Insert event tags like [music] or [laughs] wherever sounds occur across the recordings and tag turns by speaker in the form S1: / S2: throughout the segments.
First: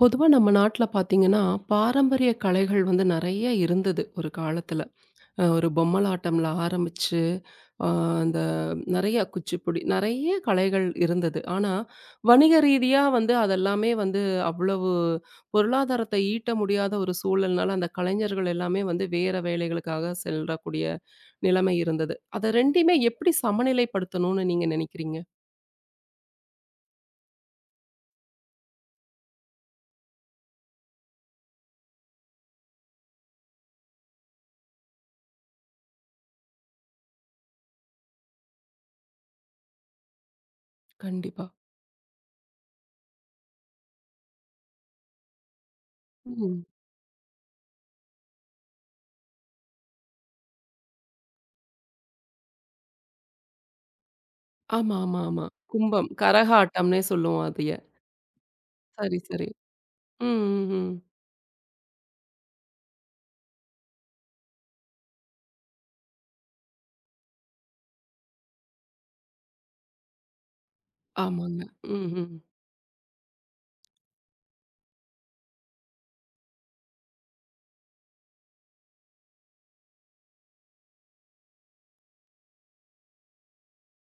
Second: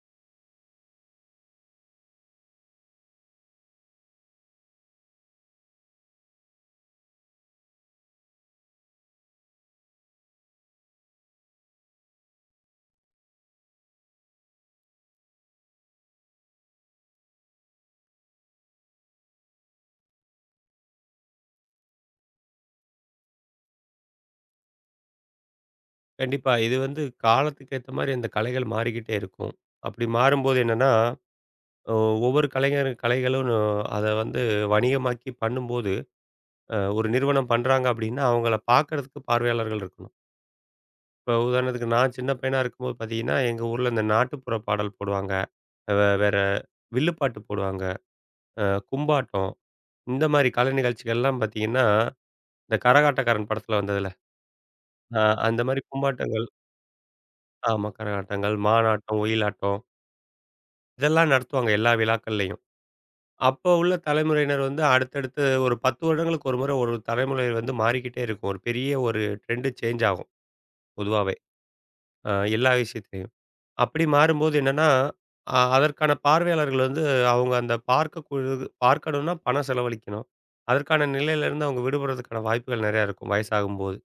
S1: பொதுவா நம்ம நாட்டுல பார்த்தீங்கன்னா, பாரம்பரிய கலைகள் வந்து நெறைய இருந்தது ஒரு காலத்துல. ஒரு பொம்மலாட்டம்ல ஆரம்பிச்சு, அ அந்த நெறைய குச்சிப்புடி நெறைய கலைகள் இருந்தது. ஆனா, வணிக ரீதியா வந்து அதெல்லாமே வந்து அவ்வளவு பொருளாதாரத்த ஈட்ட முடியாத ஒரு சூழல்னால, அந்த கலைஞர்கள் எல்லாமே வந்து வேற வேலைகளுக்காக செல்லக்கூடிய நிலைமை இருந்தது. அத 2யுமே எப்படி சமநிலைப்படுத்தணும்னு நீங்க நினைக்கிறீங்க?
S2: கண்டிப்பா. இது வந்து காலத்துக்கு ஏத்த மாரி அந்த கலைகள் மாறிக்கிட்டே இருக்கும். அப்படி மாறும்போது என்னன்னா, ஒ ஒவ்வொரு கலைஞர் கலைகளும் அத வந்து வணிகமாக்கி பண்ணும்போது, ஒரு நிறுவனம் பண்றாங்க அப்படின்னா, அவங்கள பார்க்கறதுக்கு பார்வையாளர்கள் இருக்கணும். இப்போ
S1: கண்டிப்பா.
S2: உதாரணத்துக்கு நான் சின்ன பையனா இருக்கும்போது பார்த்தீங்கன்னா, எங்க ஊர்ல இந்த நாட்டுப்புற பாடல் போடுவாங்க. வேற
S1: ம்.
S2: வில்லுப்பாட்டு போடுவாங்க. கும்பாட்டம். இந்த மாரி கலை நிகழ்ச்சிகள்லாம் பார்த்தீங்கன்னா, இந்த கரகாட்டக்காரன் படத்துல வந்ததுல,
S1: ஆமா,
S2: அ
S1: ஆமா, ஆமா.
S2: அந்த மாரி
S1: கும்பம்
S2: கும்பாட்டங்கள்
S1: கரகாட்டம்னே சொல்லுவோம் அதைய.
S2: ஆமா, கரகாட்டங்கள்,
S1: சரி,
S2: மானாட்டம்,
S1: சரி.
S2: ஒயிலாட்டம்
S1: ம், ம், ம்.
S2: இதெல்லாம் நடத்துவாங்க எல்லா விழாக்கள்லயும். அப்போ உள்ள தலைமுறையினர் வந்து அடுத்தடுத்து ஒரு 10 வருடங்களுக்கு ஒரு முறை ஒரு தலைமுறை வந்து மாறிக்கிட்டே இருக்கும். ஒரு பெரிய ஒரு ட்ரெண்ட் சேஞ்ச் ஆகும் பொதுவாவே.
S1: ஆமாங்க.
S2: அ
S1: ம்ஹ்ம்.
S2: எல்லா விஷயத்திலயும். அப்படி மாறும்போது என்னன்னா, அதற்கான பார்வையாளர்கள் வந்து அவங்க அந்த பார்க்கக்கூடது பார்க்கணும்னா பணம் செலவழிக்கணும். அதற்கான நிலையிலிருந்து அவங்க விடுபடுறதுக்கான வாய்ப்புகள் நெறையா இருக்கும் வயசாகும்போது.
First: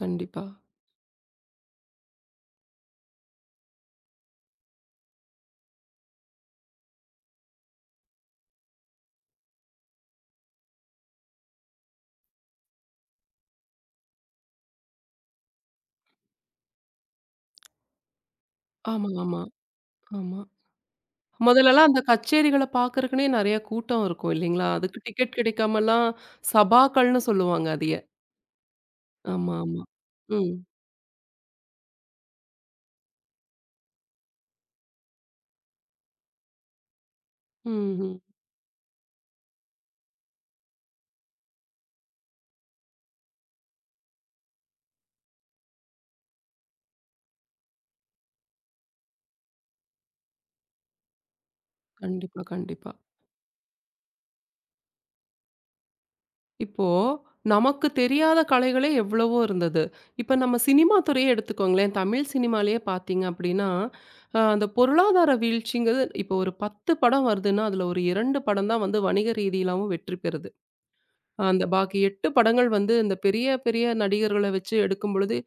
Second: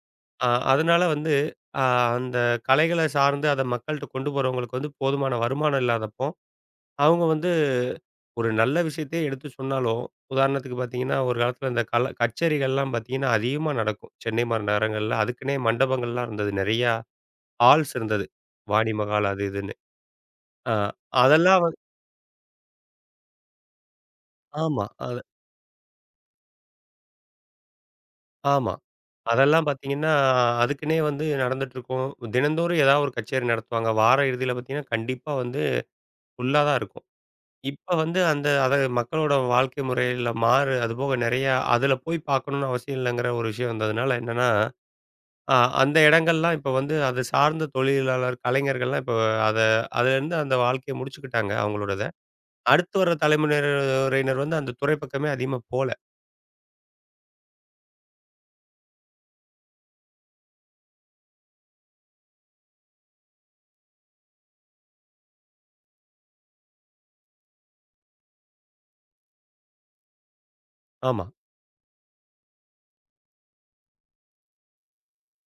S1: கண்டிப்பா.
S2: அதனால வந்து அ அந்த கலைகள சார்ந்து அத மக்கள்ட்ட கொண்டு போறவங்களுக்கு வந்து போதுமான வருமானம் இல்லாதப்போ, அவங்க வந்து ஒரு நல்ல விஷயத்தையே எடுத்து சொன்னாலும், உதாரணத்துக்கு பார்த்தீங்கன்னா, ஒரு காலத்தில இந்த கச்சேரிகள்லாம் பார்த்தீங்கன்னா, அதிகமா நடக்கும். சென்னை மாரி நகரங்கள்ல. அதுக்குன்னே மண்டபங்கள்லாம் இருந்தது. நெறையா ஹால்ஸ் இருந்தது. வாணி
S1: ஆமா,
S2: மகால்
S1: ஆமா,
S2: அது இதுன்னு.
S1: ஆமா.
S2: ஆ அதெல்லாம் வந்து
S1: முதல்லலாம் அந்த கச்சேரிகள பார்க்கறக்குன்னே நெறைய கூட்டம் இருக்கும் இல்லைங்களா?
S2: ஆமா.
S1: அதுக்கு
S2: அது
S1: டிக்கெட் கிடைக்காமலாம் சபாக்கள்னு சொல்லுவாங்க அதைய.
S2: ஆமா.
S1: ஆமா,
S2: அதெல்லாம்
S1: ஆமா.
S2: பார்த்தீங்கன்னா,
S1: ம்.
S2: அதுக்குன்னே வந்து நடந்துட்டுருக்கும். தினந்தோறும் ஏதாவது ஒரு கச்சேரி நடத்துவாங்க. வார இறுதியில பார்த்தீங்கன்னா, கண்டிப்பா வந்து ஃபுல்லா தான் இருக்கும். இப்ப
S1: ம்ஹ்ம்.
S2: வந்து அந்த அத மக்களோட வாழ்க்கை முறையில மாறு அதுபோக நெறையா அதில போய் பார்க்கணும்னு அவசியம் இல்லங்கிற ஒரு விஷயம் வந்ததுனால என்னன்னா ஆ அந்த இடங்கள்லாம் இப்ப வந்து அது சார்ந்த தொழிலாளர் கலைஞர்கள்லாம் இப்ப அத அதுலேருந்து அந்த வாழ்க்கைய முடிச்சுக்கிட்டாங்க அவங்களோடத.
S1: கண்டிப்பா, கண்டிப்பா.
S2: அடுத்து வர தலைமுறையினர் வந்து அந்த துறை பக்கமே அதிகமா போல.
S1: இப்போ நமக்கு தெரியாத கலைகளே எவ்வளவோ இருந்தது. இப்ப நம்ம சினிமா துறையே எடுத்துக்கோங்களேன். தமிழ் சினிமாலயே பார்த்தீங்க அப்படின்னா, அந்த பொருளாதார வீழ்ச்சிங்கிறது இப்போ ஒரு 10 படம் வருதுன்னா, அதுல ஒரு 2 படம் தான் வந்து வணிக ரீதியிலாவும் வெற்றி பெறுது.
S2: ஆமா.
S1: அந்த பாக்கி 8 படங்கள் வந்து இந்த பெரிய, பெரிய நடிகர்கள வச்சு எடுக்கும் பொழுது,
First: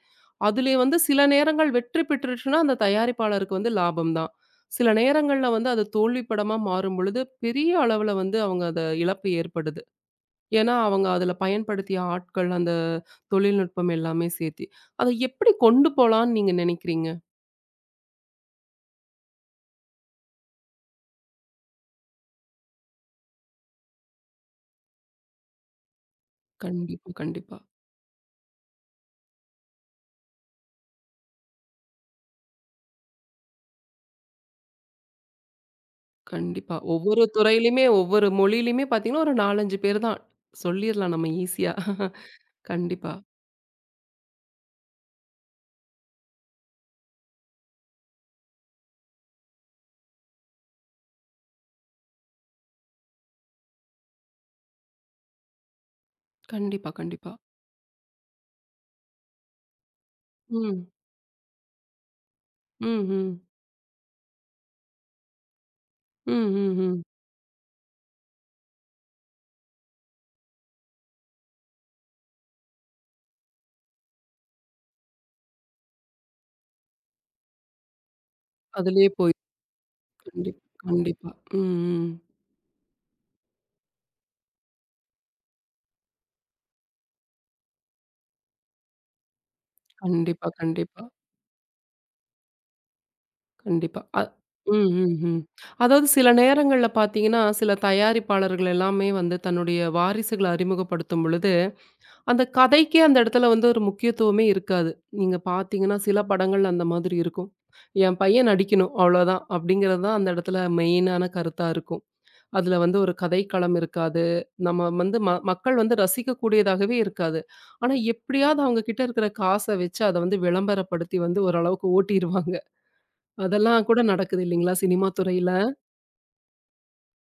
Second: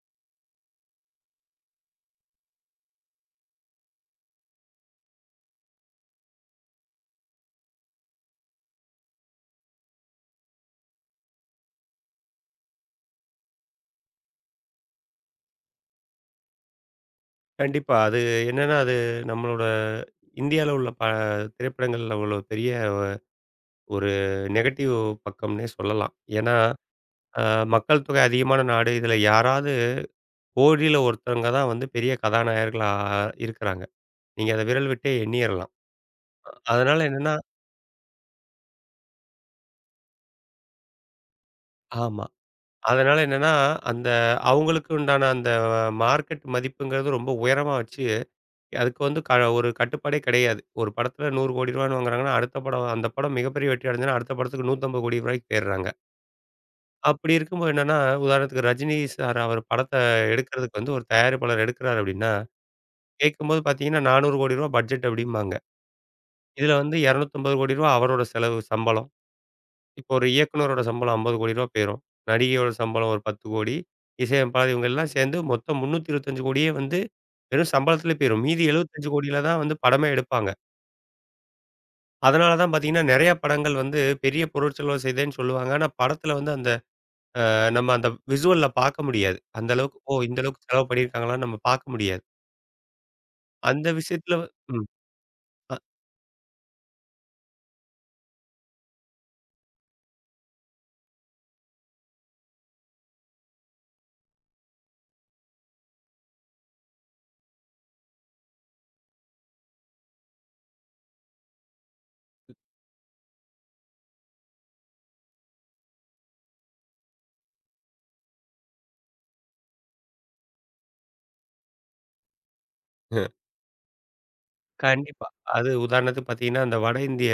S1: அதிலே வந்து சில நேரங்கள் வெற்றி பெற்றுச்சுன்னா, அந்த தயாரிப்பாளருக்கு வந்து லாபம் தான். சில நேரங்கள்ல வந்து அது தோல்வி படமா மாறும் பொழுது, பெரிய அளவுல வந்து அவங்க அத இழப்பு ஏற்படுது. ஏன்னா, அவங்க அதுல பயன்படுத்திய ஆட்கள், அந்த தொழில்நுட்பம் எல்லாமே சேர்த்தி. அத எப்படி கொண்டு போலான்னு நீங்க நினைக்கிறீங்க?
S2: கண்டிப்பா. அது என்னன்னா, அது நம்மளோட இந்தியால உள்ள திரைப்படங்கள்ல உள்ள பெரிய ஒரு நெகட்டிவ் பக்கம்னே சொல்லலாம். ஏன்னா,
S1: கண்டிப்பா,
S2: அ
S1: கண்டிப்பா,
S2: மக்கள் தொகை அதிகமான நாடு. இதுல யாராவது கோடியில ஒருத்தவங்க தான் வந்து பெரிய கதாநாயகர்களா இருக்கிறாங்க. நீங்க அத விரல் விட்டே எண்ணிறலாம்.
S1: கண்டிப்பா.
S2: அதனால
S1: ஒவ்வொரு
S2: என்னன்னா
S1: துறையிலயுமே, ஒவ்வொரு மொழியிலயுமே பார்த்தீங்கன்னா, ஒரு 4, 5 பேர் தான். சொல்லிர்லாம் நம்ம ஈஸியா.
S2: ஆமா.
S1: கண்டிப்பா,
S2: அதனால என்னன்னா, அந்த அவங்களுக்கு உண்டான அந்த மார்க்கெட் மதிப்புங்கிறது ரொம்ப உயரமா வச்சு, அதுக்கு வந்து ஒரு கட்டுப்பாடே கிடையாது. ஒரு படத்துல ரூ. 100,00,00,000 வாங்குறாங்கன்னா, அடுத்த படம் அந்த படம் மிகப்பெரிய வெற்றி அடைஞ்சதுன்னா, அடுத்த படத்துக்கு ரூ. 150,00,00,000க்கு போயிடுறாங்க.
S1: கண்டிப்பா,
S2: அப்படி
S1: கண்டிப்பா.
S2: இருக்கும்போது என்னன்னா, உதாரணத்துக்கு ரஜினி சார் அவர் படத்த எடுக்கிறதுக்கு
S1: ம்.
S2: வந்து ஒரு தயாரிப்பாளர் எடுக்கிறார் அப்படின்னா,
S1: ம், ம்.
S2: கேட்கும்போது பார்த்தீங்கன்னா, ரூ. 400,00,00,000 பட்ஜெட் அப்படிம்பாங்க.
S1: ம்,
S2: இதுல
S1: ம்,
S2: வந்து
S1: ம்.
S2: ரூ. 250,00,00,000 அவரோட செலவு, சம்பளம். இப்போ ஒரு இயக்குனரோட சம்பளம் ரூ. 50,00,00,000 போயிரும். நடிகையோட சம்பளம் ஒரு 10,00,00,000 இசையமைப்பாளர் இவங்க எல்லாம் சேர்ந்து மொத்தம் 325,00,00,000 வந்து வெறும் சம்பளத்திலே போயிரும். மீதி
S1: அதுலயே
S2: 75,00,00,000
S1: போய்
S2: தான் வந்து படமே எடுப்பாங்க.
S1: கண்டிப்பா, கண்டிப்பா. ம், ம்.
S2: அதனால தான் பார்த்தீங்கன்னா, நெறைய படங்கள் வந்து பெரிய பொருட்செலவு செய்தேன்னு சொல்லுவாங்க. ஆனா படத்தில வந்து அந்த நம்ம அந்த விசுவல்ல பார்க்க முடியாது. அந்த அளவுக்கு ஓ! இந்த
S1: கண்டிப்பா,
S2: அளவுக்கு செலவு
S1: கண்டிப்பா.
S2: பண்ணியிருக்காங்களான்னு நம்ம பார்க்க முடியாது. அந்த
S1: கண்டிப்பா.
S2: விஷயத்தில ம்.
S1: ம், ம், ம்.
S2: அ [laughs]
S1: அதாவது சில நேரங்கள்ல பார்த்தீங்கன்னா, சில தயாரிப்பாளர்கள் எல்லாமே வந்து தன்னுடைய வாரிசுகள அறிமுகப்படுத்தும் பொழுது, அந்த கதைக்கே அந்த இடத்துல வந்து ஒரு முக்கியத்துவமே இருக்காது. நீங்க பார்த்தீங்கன்னா, சில படங்கள் அந்த மாதிரி இருக்கும். என் பையன் நடிக்கணும் அவ்வளோதான் அப்படிங்கிறது தான் அந்த இடத்துல மெயினான கருத்தா இருக்கும். அதுல வந்து ஒரு கதைக்களம் இருக்காது. நம்ம வந்து மக்கள் வந்து ரசிக்கக்கூடியதாகவே இருக்காது. ஆனா எப்படியாவது அவங்க கிட்ட இருக்கிற காச வச்சு அத வந்து விளம்பரப்படுத்தி வந்து ஓரளவுக்கு ஓட்டிருவாங்க.
S2: அஹ்,
S1: அதெல்லாம் கூட நடக்குது இல்லைங்களா? சினிமா
S2: கண்டிப்பா.
S1: துறையில.
S2: அது உதாரணத்துக்கு பார்த்தீங்கன்னா, அந்த வட இந்திய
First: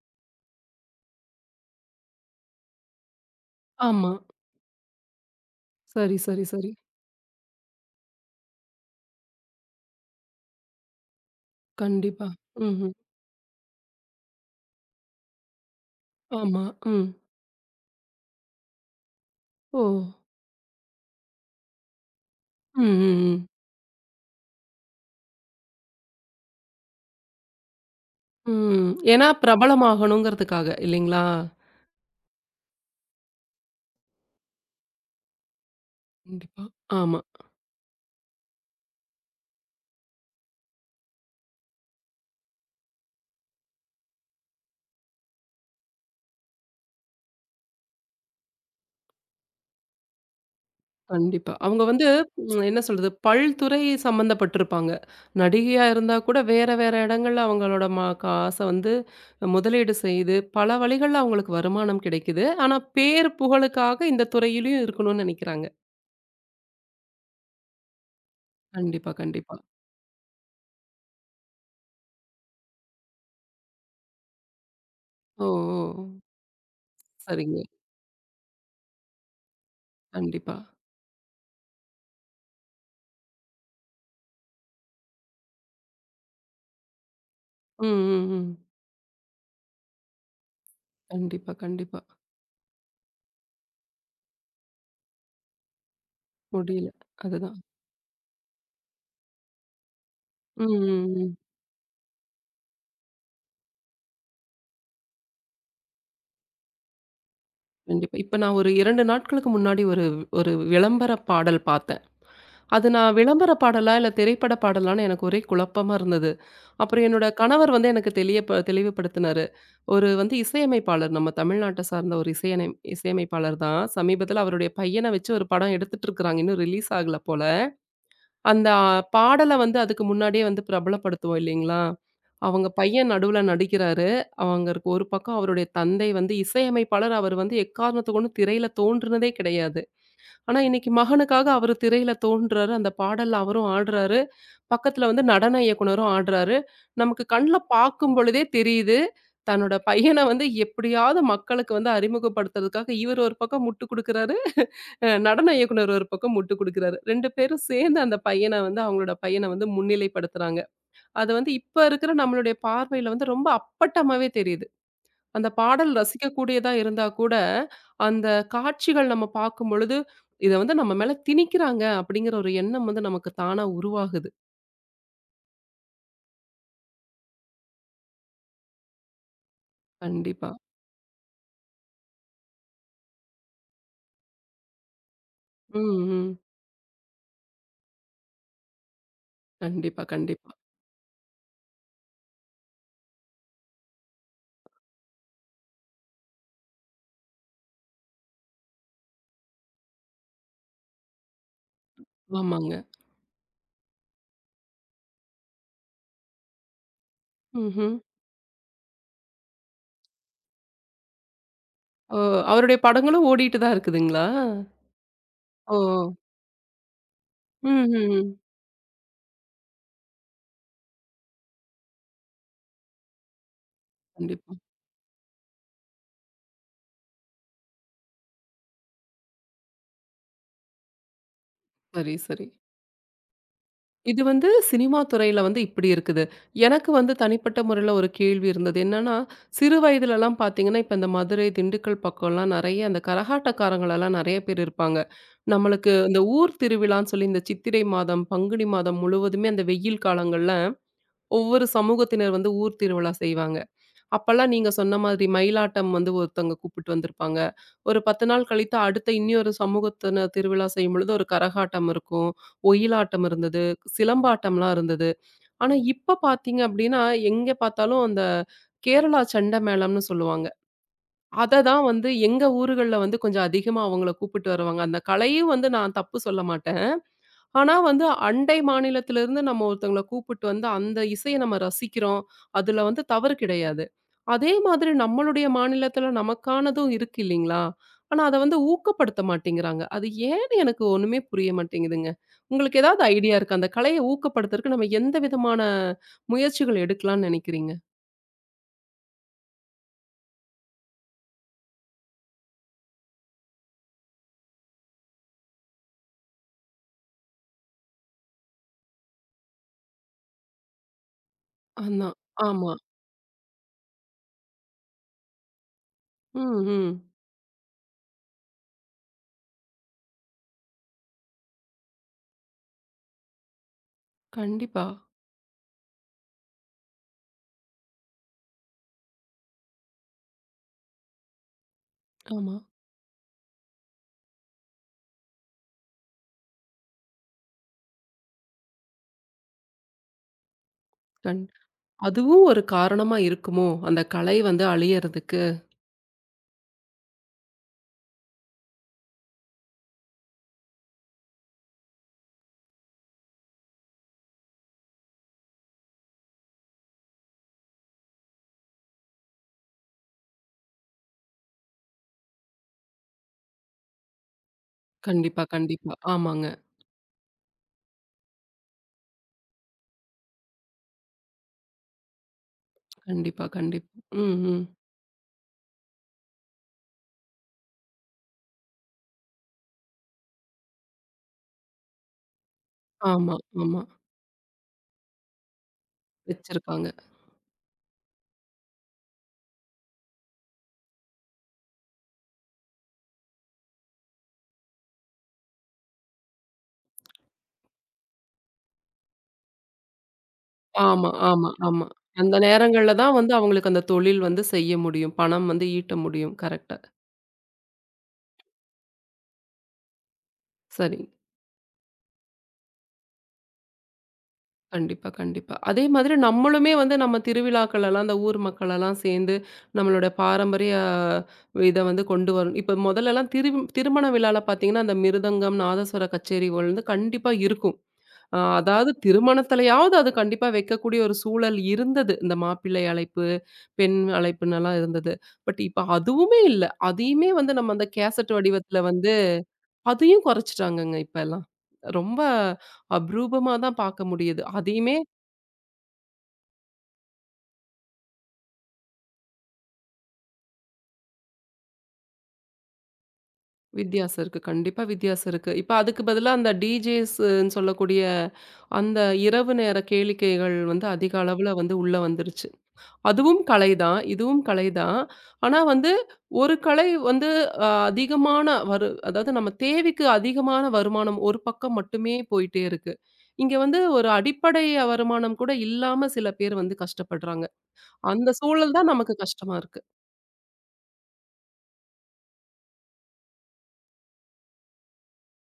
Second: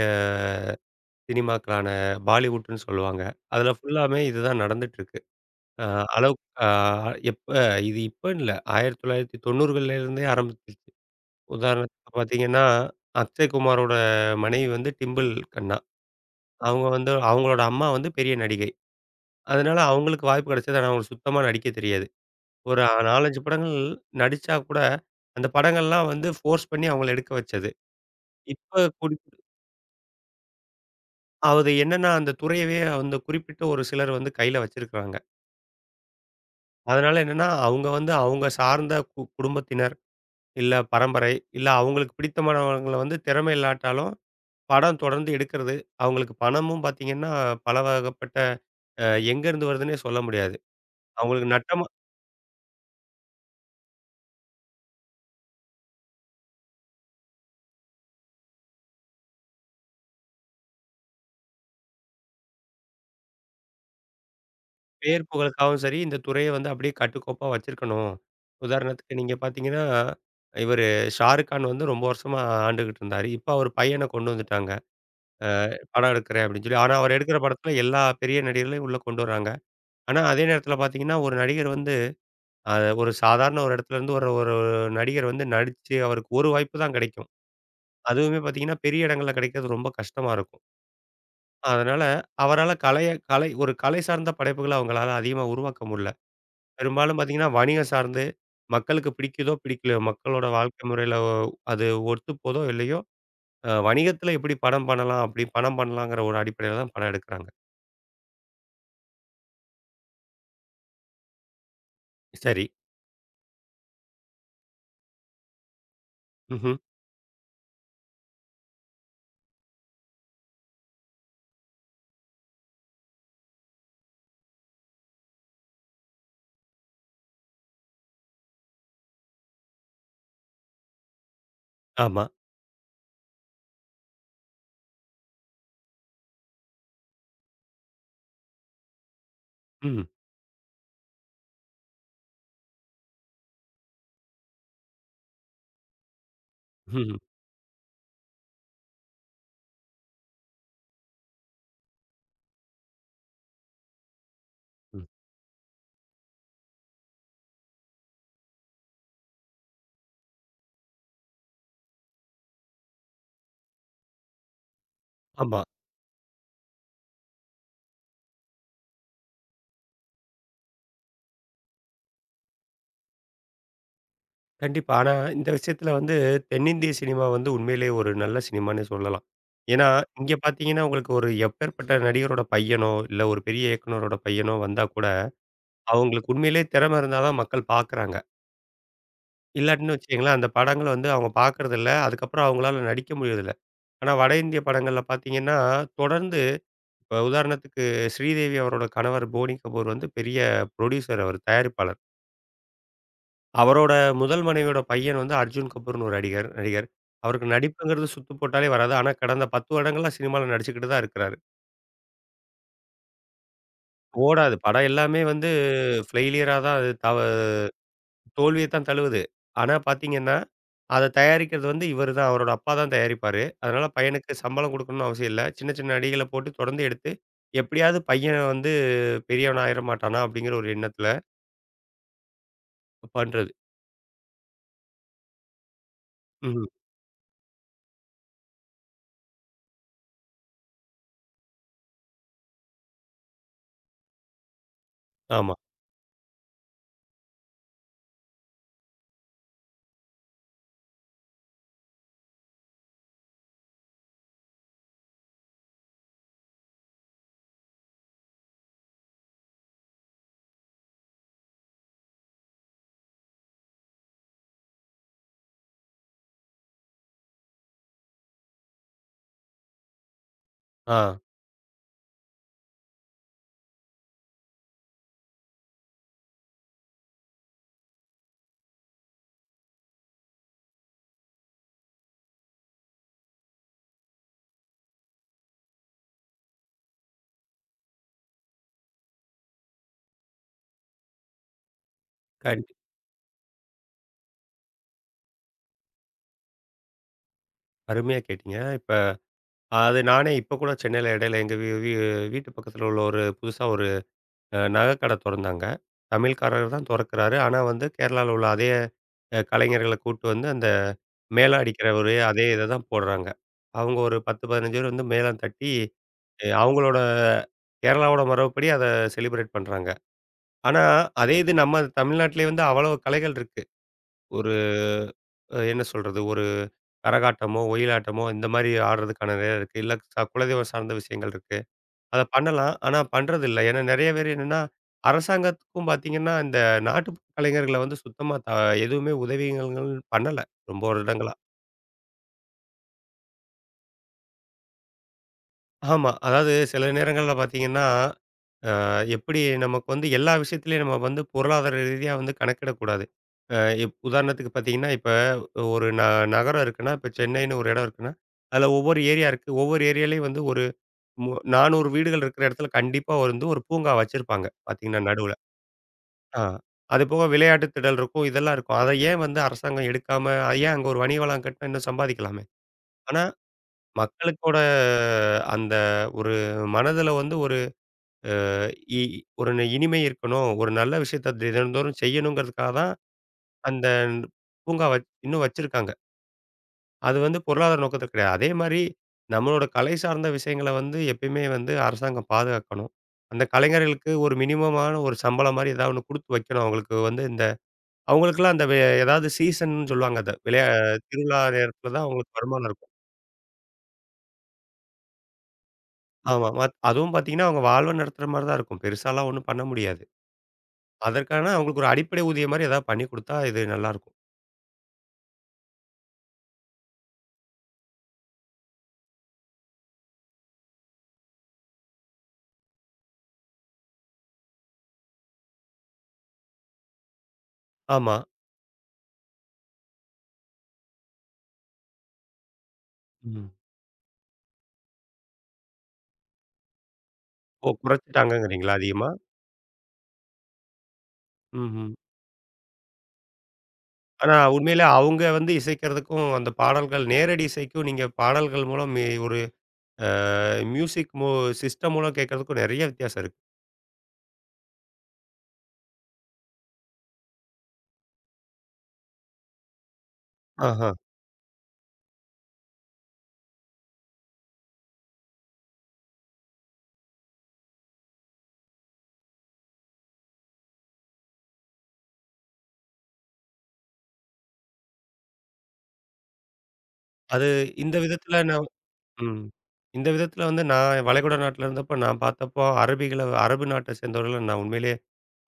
S2: சினிமாக்களான பாலிவுட்ன்னு சொல்லுவாங்க. அதில
S1: ஆமா.
S2: ஃபுல்லாமே இதுதான் நடந்துட்டு இருக்கு. அ
S1: சரி,
S2: அளவு
S1: சரி,
S2: அ
S1: சரி.
S2: எப்ப இது இப்பன்னு இல்ல. 1990கள்ல இருந்தே ஆரம்பிச்சிருச்சு. உதாரணத்துக்கு
S1: கண்டிப்பா.
S2: பார்த்தீங்கன்னா,
S1: ம்ஹ்ம்.
S2: அக்ஷய் குமாரோட மனைவி வந்து டிம்பிள் கண்ணா.
S1: ஆமா.
S2: அவங்க
S1: ம்.
S2: வந்து அவங்களோட அம்மா வந்து பெரிய நடிகை. அதனால
S1: ஓ!
S2: அவங்களுக்கு வாய்ப்பு கிடைச்சது. ஆனா அவங்களுக்கு சுத்தமா நடிக்க தெரியாது. ஒரு
S1: ம், ம்,
S2: 4, 5
S1: ம்.
S2: படங்கள் நடிச்சா கூட, அந்த படங்கள்லாம் வந்து ஃபோர்ஸ் பண்ணி அவங்கள எடுக்க வச்சது. இப்ப
S1: ம்.
S2: குறிப்
S1: ஏன்னா பிரபலமாகணுங்கிறதுக்காக இல்லைங்களா?
S2: அது என்னன்னா, அந்த துறையவே அந்த குறிப்பிட்ட ஒரு சிலர் வந்து கையில வச்சிருக்காங்க.
S1: கண்டிப்பா.
S2: அதனால
S1: ஆமா.
S2: என்னன்னா, அவங்க வந்து அவங்க சார்ந்த குடும்பத்தினர் இல்ல பரம்பரை, இல்ல அவங்களுக்கு பிடித்தமானவங்கள வந்து திறமை இல்லாட்டாலும், படம் தொடர்ந்து எடுக்கிறது. அவங்களுக்கு பணமும் பார்த்தீங்கன்னா, பல வகப்பட்ட அ எங்கேருந்து வருதுன்னே சொல்ல முடியாது. அவங்களுக்கு
S1: கண்டிப்பா. அவங்க
S2: நட்டமா
S1: வந்து ம் என்ன சொல்றது? பல்துறை சம்மந்தப்பட்டிருப்பாங்க. நடிகையா இருந்தா கூட வேற வேற இடங்கள்ல அவங்களோட காச வந்து முதலீடு செய்து பல வழிகள்ல அவங்களுக்கு வருமானம் கிடைக்குது. ஆனா பேர் புகழுக்காக இந்த துறையிலயும் இருக்கணும்னு
S2: பேர்
S1: நெனைக்கிறாங்க.
S2: புகழுக்காகவும் சரி, இந்த துறைய வந்து அப்படியே கட்டுக்கோப்பா வச்சிருக்கணும்.
S1: கண்டிப்பா,
S2: உதாரணத்துக்கு நீங்க
S1: கண்டிப்பா.
S2: பார்த்தீங்கன்னா, இவரு ஷாருக்கான் வந்து ரொம்ப வருஷமா ஆண்டுகிட்டு இருந்தாரு. இப்ப அவர் பையன கொண்டு வந்துட்டாங்க.
S1: ஓ! ஓ!
S2: படம் எடுக்கிறேன் அப்படின்னு சொல்லி. ஆனா அவர் எடுக்கிற
S1: சரிங்க.
S2: படத்துல எல்லா பெரிய நடிகர்களையும் உள்ள கொண்டு வராங்க. ஆனா அதே
S1: கண்டிப்பா.
S2: நேரத்துல பார்த்தீங்கன்னா, ஒரு நடிகர் வந்து அத ஒரு சாதாரண ஒரு இடத்துலேருந்து ஒரு ஒரு நடிகர் வந்து நடிச்சு அவருக்கு ஒரு வாய்ப்பு தான் கிடைக்கும்.
S1: ம், ம்,
S2: அதுவுமே
S1: ம்.
S2: பார்த்தீங்கன்னா, பெரிய இடங்கள்ல கிடைக்கிறது ரொம்ப கஷ்டமா இருக்கும்.
S1: கண்டிப்பா, கண்டிப்பா.
S2: அதனால அவரால கலைய கலை ஒரு கலை சார்ந்த படைப்புகள அவங்களால அதிகமா உருவாக்க முடியல.
S1: முடியல.
S2: பெரும்பாலும் பார்த்தீங்கன்னா,
S1: அதுதான்.
S2: வணிகம் சார்ந்து மக்களுக்கு பிடிக்குதோ, பிடிக்கலையோ மக்களோட
S1: ம்,
S2: வாழ்க்கை
S1: ம்,
S2: முறையில
S1: ம்.
S2: அது ஒத்து போதோ இல்லையோ, வணிகத்தில எப்படி படம் பண்ணலாம், அப்படி பணம் பண்ணலாங்கிற ஒரு அடிப்படையில தான் படம் எடுக்கிறாங்க.
S1: கண்டிப்பா. இப்ப நான் ஒரு 2 நாட்களுக்கு முன்னாடி ஒரு ஒரு விளம்பர பாடல் பார்த்தேன்.
S2: சரி.
S1: அது நான் விளம்பர பாடலா, இல்ல திரைப்பட பாடலான்னு எனக்கு ஒரே குழப்பமா இருந்தது.
S2: ம்ஹ்ம்.
S1: அப்புறம் என்னோட கணவர் வந்து எனக்கு தெளிவுபடுத்தினாரு. ஒரு வந்து இசையமைப்பாளர், நம்ம தமிழ்நாட்ட சார்ந்த ஒரு இசையமைப்பாளர் தான். சமீபத்தில அவருடைய பையன வச்சு ஒரு படம் எடுத்துட்டு இருக்காங்க. இன்னும் ரிலீஸ் ஆகல போல. அந்த பாடல வந்து அதுக்கு முன்னாடியே வந்து பிரபலப்படுத்துவோம் இல்லைங்களா?
S2: ஆமா.
S1: அவங்க பையன் நடுவுல நடிக்கிறாரு. அவங்களுக்கு ஒரு பக்கம் அவருடைய தந்தை வந்து இசையமைப்பாளர். அவர் வந்து எக்காரணத்தக் கொண்டும் திரையில தோன்றுனதே கிடையாது.
S2: ம்.
S1: ஆனா இன்னைக்கு மகனுக்காக அவரு திரையில தோன்றாரு. அந்த பாடல்ல அவரும் ஆடுறாரு. பக்கத்துல வந்து நடன இயக்குனரும் ஆடுறாரு.
S2: ஆமாம். ம்.
S1: நமக்கு கண்ல பார்க்கும் பொழுதே தெரியுது. தன்னோட பையன வந்து எப்படியாவது மக்களுக்கு வந்து அறிமுகப்படுத்துறதுக்காக இவர் ஒரு பக்கம் முட்டு குடுக்குறாரு.
S2: ம்.
S1: நடன இயக்குனர் ஒரு பக்கம் முட்டு குடுக்குறாரு. 2 பேரும் சேர்ந்து அந்த பையன வந்து அவங்களோட பையன வந்து முன்னிலைப்படுத்துறாங்க. அது வந்து இப்ப இருக்கிற நம்மளுடைய பார்வையில வந்து ரொம்ப அப்பட்டமாவே தெரியுது. அந்த
S2: ஆமா.
S1: பாடல் ரசிக்கக்கூடியதா இருந்தா கூட, அந்த காட்சிகள் நம்ம பார்க்கும்பொழுது, இத வந்து நம்ம மேல திணிக்கிறாங்க அப்படிங்கிற ஒரு எண்ணம் வந்து நமக்கு தானா உருவாகுது.
S2: கண்டிப்பா. ஆனா, இந்த விஷயத்துல வந்து தென்னிந்திய சினிமா வந்து உண்மையிலேயே ஒரு நல்ல சினிமான்னே சொல்லலாம். ஏன்னா, இங்க
S1: கண்டிப்பா.
S2: பாத்தீங்கன்னா, உங்களுக்கு ஒரு எப்பேர்ப்பட்ட நடிகரோட பையனோ, இல்ல ஒரு பெரிய இயக்குனரோட பையனோ வந்தா கூட,
S1: ம்,
S2: அவங்களுக்கு
S1: ம்.
S2: உண்மையிலேயே திறமை இருந்தா தான் மக்கள் பாக்குறாங்க. இல்லாட்டின்னு
S1: கண்டிப்பா,
S2: வச்சுக்கங்களேன், அந்த
S1: கண்டிப்பா.
S2: படங்கள வந்து அவங்க பாக்குறதில்ல. அதுக்கப்புறம் அவங்களால நடிக்க முடியறதில்ல. ஆனா, வட இந்திய படங்கள்ல பாத்தீங்கன்னா, தொடர்ந்து இப்ப உதாரணத்துக்கு ஸ்ரீதேவி அவரோட கணவர் போனி கபூர் வந்து பெரிய புரொடியூசர் அவர், தயாரிப்பாளர்.
S1: ஆமாங்க.
S2: அவரோட முதல் மனைவியோட பையன் வந்து அர்ஜுன் கபூர்ன்னு ஒரு நடிகர் நடிகர். அவருக்கு
S1: ம்ஹ்ம்.
S2: நடிப்புங்கிறது சுத்து போட்டாலே வராது. ஆனா கடந்த 10 வருடங்களா சினிமால நடிச்சுக்கிட்டு தான் இருக்கிறாரு.
S1: ஓ! அவருடைய படங்களும் ஓடிட்டு தான் இருக்குதுங்களா?
S2: ஓடாது. படம் எல்லாமே வந்து
S1: ஓ!
S2: ஃபெயிலியரா தான் அது தவ
S1: ம், ம், ம்.
S2: தோல்விய தான் தழுவுது. ஆனா பார்த்தீங்கன்னா, அத தயாரிக்கிறது வந்து இவரு தான். அவரோட அப்பா தான் தயாரிப்பாரு. அதனால பையனுக்கு
S1: கண்டிப்பா.
S2: சம்பளம் குடுக்கணும்னு அவசியம் இல்ல. சின்ன சின்ன நடிகைகள போட்டு தொடர்ந்து எடுத்து, எப்படியாவது பையன் வந்து பெரியவன் ஆயிற மாட்டானா? அப்படிங்கிற ஒரு எண்ணத்துல
S1: சரி, சரி.
S2: பண்றது.
S1: இது வந்து சினிமா துறையில வந்து இப்படி இருக்குது.
S2: ம்.
S1: எனக்கு வந்து தனிப்பட்ட முறையில ஒரு கேள்வி இருந்தது. என்னன்னா, சிறு வயதிலலாம் பார்த்தீங்கன்னா, இப்ப இந்த மதுரை, திண்டுக்கல் பக்கம்லாம் நெறைய அந்த கரகாட்டக்காரங்களலாம் நெறைய பேர் இருப்பாங்க.
S2: ஆமா.
S1: நம்மளுக்கு இந்த ஊர் திருவிழான்னு சொல்லி இந்த சித்திரை மாதம், பங்குனி மாதம் முழுவதுமே அந்த வெயில் காலங்கள்ல ஒவ்வொரு சமூகத்தினர் வந்து ஊர் திருவிழா செய்வாங்க. அப்பல்லாம் நீங்க சொன்ன மாதிரி மயிலாட்டம் வந்து ஒருத்தவங்க கூப்பிட்டு வந்திருப்பாங்க. ஒரு 10 நாள் கழித்து அடுத்த இன்னியொரு சமூகத்தின திருவிழா செய்யும்பொழுது ஒரு கரகாட்டம் இருக்கும். ஒயிலாட்டம் இருந்தது. சிலம்பாட்டம்லாம் இருந்தது. ஆனா இப்ப பார்த்தீங்க அப்டின்னா, எங்க பார்த்தாலும் அந்த கேரளா செண்டமேளம்னு சொல்லுவாங்க.
S2: ஆ.
S1: அத தான் வந்து எங்க ஊர்கள்ல வந்து கொஞ்சம் அதிகமா அவங்கள கூப்பிட்டு வருவாங்க. அந்த கலையும் வந்து நான் தப்பு சொல்ல மாட்டேன். ஆனா வந்து அண்டை மாநிலத்திலிருந்து நம்ம ஒருத்தங்கள கூப்பிட்டு வந்து அந்த இசைய நம்ம ரசிக்கிறோம். அதுல வந்து தவறு கிடையாது. அதே மாதிரி நம்மளுடைய மாநிலத்தில நமக்கானதும் இருக்கு இல்லீங்களா? ஆனா அத வந்து ஊக்கப்படுத்த மாட்டேங்கிறாங்க. அது ஏன்னு எனக்கு ஒண்ணுமே புரிய மாட்டேங்குதுங்க.
S2: கண்டி
S1: உங்களுக்கு ஏதாவது ஐடியா இருக்கா? அந்த கலைய ஊக்கப்படுத்துறதுக்கு நம்ம எந்த விதமான முயற்சிகள் எடுக்கலாம்னு நெனைக்கிறீங்க?
S2: அருமையா கேட்டீங்க. இப்ப அது நானே இப்ப கூட சென்னையில இடையில எங்க வீ வீ வீட்டு பக்கத்துல உள்ள ஒரு புதுசா ஒரு நகைக்கடை தொறந்தாங்க. தமிழ்காரர் தான் தொறக்கிறாரு. ஆனா வந்து கேரளால உள்ள அதே கலைஞர்கள கூட்டு வந்து அந்த மேளம் அடிக்கிற ஒரே
S1: அதான்.
S2: அதே இத
S1: ஆமா.
S2: தான் போடுறாங்க. அவங்க ஒரு 10, 15 பேர் வந்து மேளம் தட்டி
S1: ம்,
S2: அவங்களோட
S1: ம்.
S2: கேரளாவோட மரபுப்படி அத செலிப்ரேட் பண்றாங்க. ஆனா அதே இது நம்ம தமிழ்நாட்டிலே வந்து அவ்வளவு கலைகள் இருக்கு. ஒரு
S1: கண்டிப்பா.
S2: என்ன சொல்றது? ஒரு கரகாட்டமோ, ஒயிலாட்டமோ இந்த மாரி ஆடுறதுக்கான நிறைய இருக்கு. இல்ல குலதெய்வம் சார்ந்த விஷயங்கள் இருக்கு. அத
S1: ஆமா.
S2: பண்ணலாம். ஆனா பண்றதில்ல. ஏன்னா நெறைய பேர் என்னன்னா, அரசாங்கத்துக்கும் பார்த்தீங்கன்னா, இந்த நாட்டுப்புற கலைஞர்கள வந்து சுத்தமா எதுவுமே உதவிகள் பண்ணல. ரொம்ப வருடங்களா.
S1: கண் அதுவும் ஒரு காரணமா இருக்குமோ? அந்த கலை வந்து அழியறதுக்கு.
S2: ஆமா. அதாவது சில நேரங்கள்ல பார்த்தீங்கன்னா, எப்படி நமக்கு வந்து எல்லா விஷயத்திலயும் நம்ம வந்து பொருளாதார ரீதியா வந்து கணக்கிடக்கூடாது. அ இப் உதாரணத்துக்கு பார்த்தீங்கன்னா, இப்ப ஒரு நகரம் இருக்குன்னா, இப்ப சென்னைன்னு ஒரு இடம் இருக்குன்னா, அதுல ஒவ்வொரு ஏரியா இருக்கு. ஒவ்வொரு ஏரியாலயும் வந்து ஒரு மு 400 வீடுகள் இருக்கிற இடத்துல கண்டிப்பா வந்து ஒரு பூங்கா வச்சிருப்பாங்க. பார்த்தீங்கன்னா நடுவுல.
S1: கண்டிப்பா, கண்டிப்பா.
S2: ஆ.
S1: ஆமாங்க.
S2: அதுபோக விளையாட்டு திடல் இருக்கும். இதெல்லாம் இருக்கும். அத ஏன் வந்து அரசாங்கம் எடுக்காம, அத ஏன் அங்க ஒரு வணிக வளாகம் கட்டினா இன்னும் சம்பாதிக்கலாமே! ஆனா,
S1: கண்டிப்பா, கண்டிப்பா. ம்,
S2: மக்களுக்கோட
S1: ம்.
S2: அந்த ஒரு மனதுல வந்து ஒரு இ ஒரு ந- இனிமை இருக்கணும். ஒரு நல்ல விஷயத்த தினந்தோறும் செய்யணுங்கிறதுக்காக தான்
S1: ஆமா, ஆமா.
S2: அந்த பூங்கா வச் இன்னும் வச்சிருக்காங்க.
S1: வச்சிருக்காங்க.
S2: அது வந்து பொருளாதார நோக்கத்தில கிடையாது. அதேமாரி நம்மளோட கலை சார்ந்த விஷயங்கள வந்து எப்பயுமே வந்து அரசாங்கம் பாதுகாக்கணும். அந்த கலைஞர்களுக்கு ஒரு மினிமமான ஒரு சம்பளம் மாரி ஏதாவது ஒண்ணு குடுத்து வைக்கணும். அவங்களுக்கு வந்து இந்த அவங்களுக்கெல்லாம் அந்த ஏதாவது சீசன்னு சொல்லுவாங்க அத.
S1: ஆமா,
S2: திருவிழா
S1: ஆமா, ஆமா.
S2: நேரத்தில தான்
S1: அந்த
S2: அவங்களுக்கு வருமானம் இருக்கும்.
S1: நேரங்கள்ல தான் வந்து அவங்களுக்கு அந்த தொழில் வந்து செய்ய முடியும். பணம் வந்து ஈட்ட முடியும்.
S2: ஆமா.
S1: கரெக்ட்டா.
S2: அதுவும் பார்த்தீங்கன்னா, அவங்க வாழ்வ நடத்துற மாரி தான் இருக்கும். பெருசாலாம் ஒண்ணும் பண்ண முடியாது.
S1: சரி.
S2: அதற்கான அவங்களுக்கு ஒரு அடிப்படை ஊதியம் மாரி ஏதாவது பண்ணி குடுத்தா, இது நல்லாருக்கும்.
S1: கண்டிப்பா, கண்டிப்பா. அதே மாதிரி நம்மளுமே வந்து நம்ம திருவிழாக்கள் எல்லாம் அந்த ஊர் மக்கள் எல்லாம் சேர்ந்து நம்மளோட பாரம்பரிய இத வந்து கொண்டு வரணும். இப்ப மொதல்லலாம் திருமண விழால பார்த்தீங்கன்னா, அந்த மிருதங்கம், நாதஸ்வர கச்சேரி வந்து கண்டிப்பா இருக்கும்.
S2: ஆமா.
S1: அதாவது திருமணத்திலயாவது அது கண்டிப்பா வைக்கக்கூடிய ஒரு சூழல் இருந்தது. இந்த மாப்பிள்ளை அழைப்பு,
S2: ம்.
S1: பெண் அழைப்புன்னலாம் இருந்தது. பட் இப்ப அதுவுமே இல்ல. அதையுமே வந்து
S2: ஓ!
S1: நம்ம அந்த கேசட்
S2: குறைச்சுட்டாங்கங்கிறீங்களா
S1: வடிவத்துல
S2: அதிகமா?
S1: வந்து அதையும் குறைச்சுட்டாங்கங்க இப்பல்லாம்.
S2: ம்ஹ்ம்.
S1: ரொம்ப அபரூபமா தான் பார்க்க
S2: ஆனா
S1: முடியுது.
S2: உண்மையிலே
S1: அதையுமே
S2: அவங்க வந்து இசைக்கிறதுக்கும், அந்த பாடல்கள் நேரடி இசைக்கும், நீங்க பாடல்கள் மூலம் ஒரு அ மியூசிக் மு சிஸ்டம் மூலம் கேட்கறதுக்கும் நெறைய வித்தியாசம் இருக்கு.
S1: வித்தியாசம் இருக்கு. கண்டிப்பா வித்தியாசம் இருக்கு. இப்ப அதுக்கு பதிலா அந்த டிஜேஸ்ன்னு சொல்லக்கூடிய அந்த இரவு நேர கேளிக்கைகள் வந்து
S2: ஆஹா.
S1: அதிக அளவுல வந்து உள்ள வந்துருச்சு. அதுவும் கலைதான். இதுவும் கலைதான். ஆனா வந்து ஒரு கலை வந்து அ அதிகமான வரு அதாவது நம்ம தேவைக்கு அதிகமான வருமானம் ஒரு பக்கம் மட்டுமே போயிட்டே இருக்கு. இங்க வந்து ஒரு அடிப்படை வருமானம் கூட இல்லாம சில பேர் வந்து கஷ்டப்படுறாங்க.
S2: அது இந்த
S1: அந்த
S2: விதத்தில நான்
S1: சூழல் தான் நமக்கு
S2: ம்.
S1: கஷ்டமா இருக்கு.
S2: இந்த விதத்தில வந்து நான் வளைகுடா நாட்டில இருந்தப்ப நான் பார்த்தப்போ, அரபிகள அரபு நாட்ட சேர்ந்தவர்கள நான் உண்மையிலேயே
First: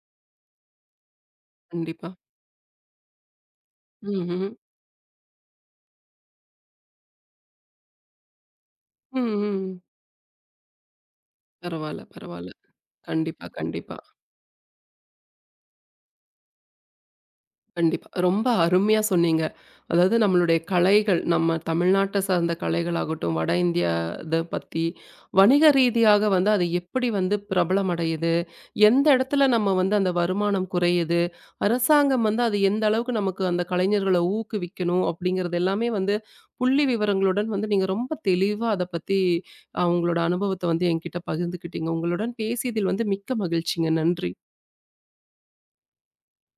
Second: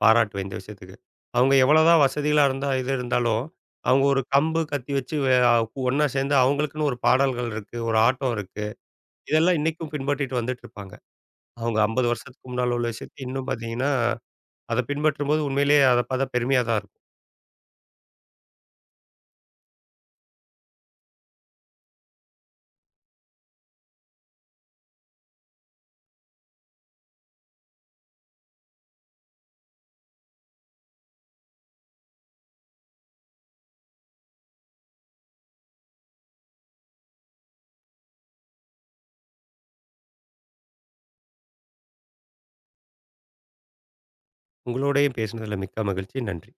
S2: பாராட்டுவேன் இந்த விஷயத்துக்கு. அவங்க எவ்வளோதான்
S1: கண்டிப்பா.
S2: வசதிகளா இருந்தா இது இருந்தாலும், அவங்க ஒரு
S1: ம்ஹ்ம்.
S2: கம்பு, கத்தி வச்சு ஒண்ணா சேர்ந்து அவங்களுக்குன்னு ஒரு பாடல்கள் இருக்கு, ஒரு ஆட்டம் இருக்கு.
S1: ம்,
S2: இதெல்லாம்
S1: ம்.
S2: இன்னைக்கும் பின்பற்றிட்டு வந்துட்டு இருப்பாங்க. அவங்க
S1: பரவால்ல,
S2: 50 வருஷத்துக்கு
S1: பரவால்ல.
S2: முன்னால உள்ள விஷயத்த
S1: கண்டிப்பா,
S2: இன்னும் பார்த்தீங்கன்னா,
S1: கண்டிப்பா.
S2: அத பின்பற்றும்போது உண்மையிலேயே அத பார்த்தா பெருமையா தான் இருக்கும்.
S1: கண்டிப்பா. ரொம்ப அருமையா சொன்னீங்க. அதாவது நம்மளுடைய கலைகள், நம்ம தமிழ்நாட்ட சார்ந்த கலைகளாகட்டும், வட இந்தியா இத பத்தி, வணிக ரீதியாக வந்து அது எப்படி வந்து பிரபலமடையுது? எந்த இடத்துல நம்ம வந்து அந்த வருமானம் குறையுது? அரசாங்கம் வந்து அது எந்த அளவுக்கு நமக்கு அந்த கலைஞர்கள ஊக்குவிக்கணும்? அப்படிங்கிறது எல்லாமே வந்து புள்ளி விவரங்களுடன் வந்து நீங்க ரொம்ப தெளிவா அத பத்தி உங்களோட அனுபவத்த வந்து என்கிட்ட பகிர்ந்துக்கிட்டீங்க. உங்களுடன் பேசியதில் வந்து மிக்க மகிழ்ச்சிங்க. நன்றி.
S2: உங்களோடையும் பேசினதுல மிக்க மகிழ்ச்சி. நன்றி.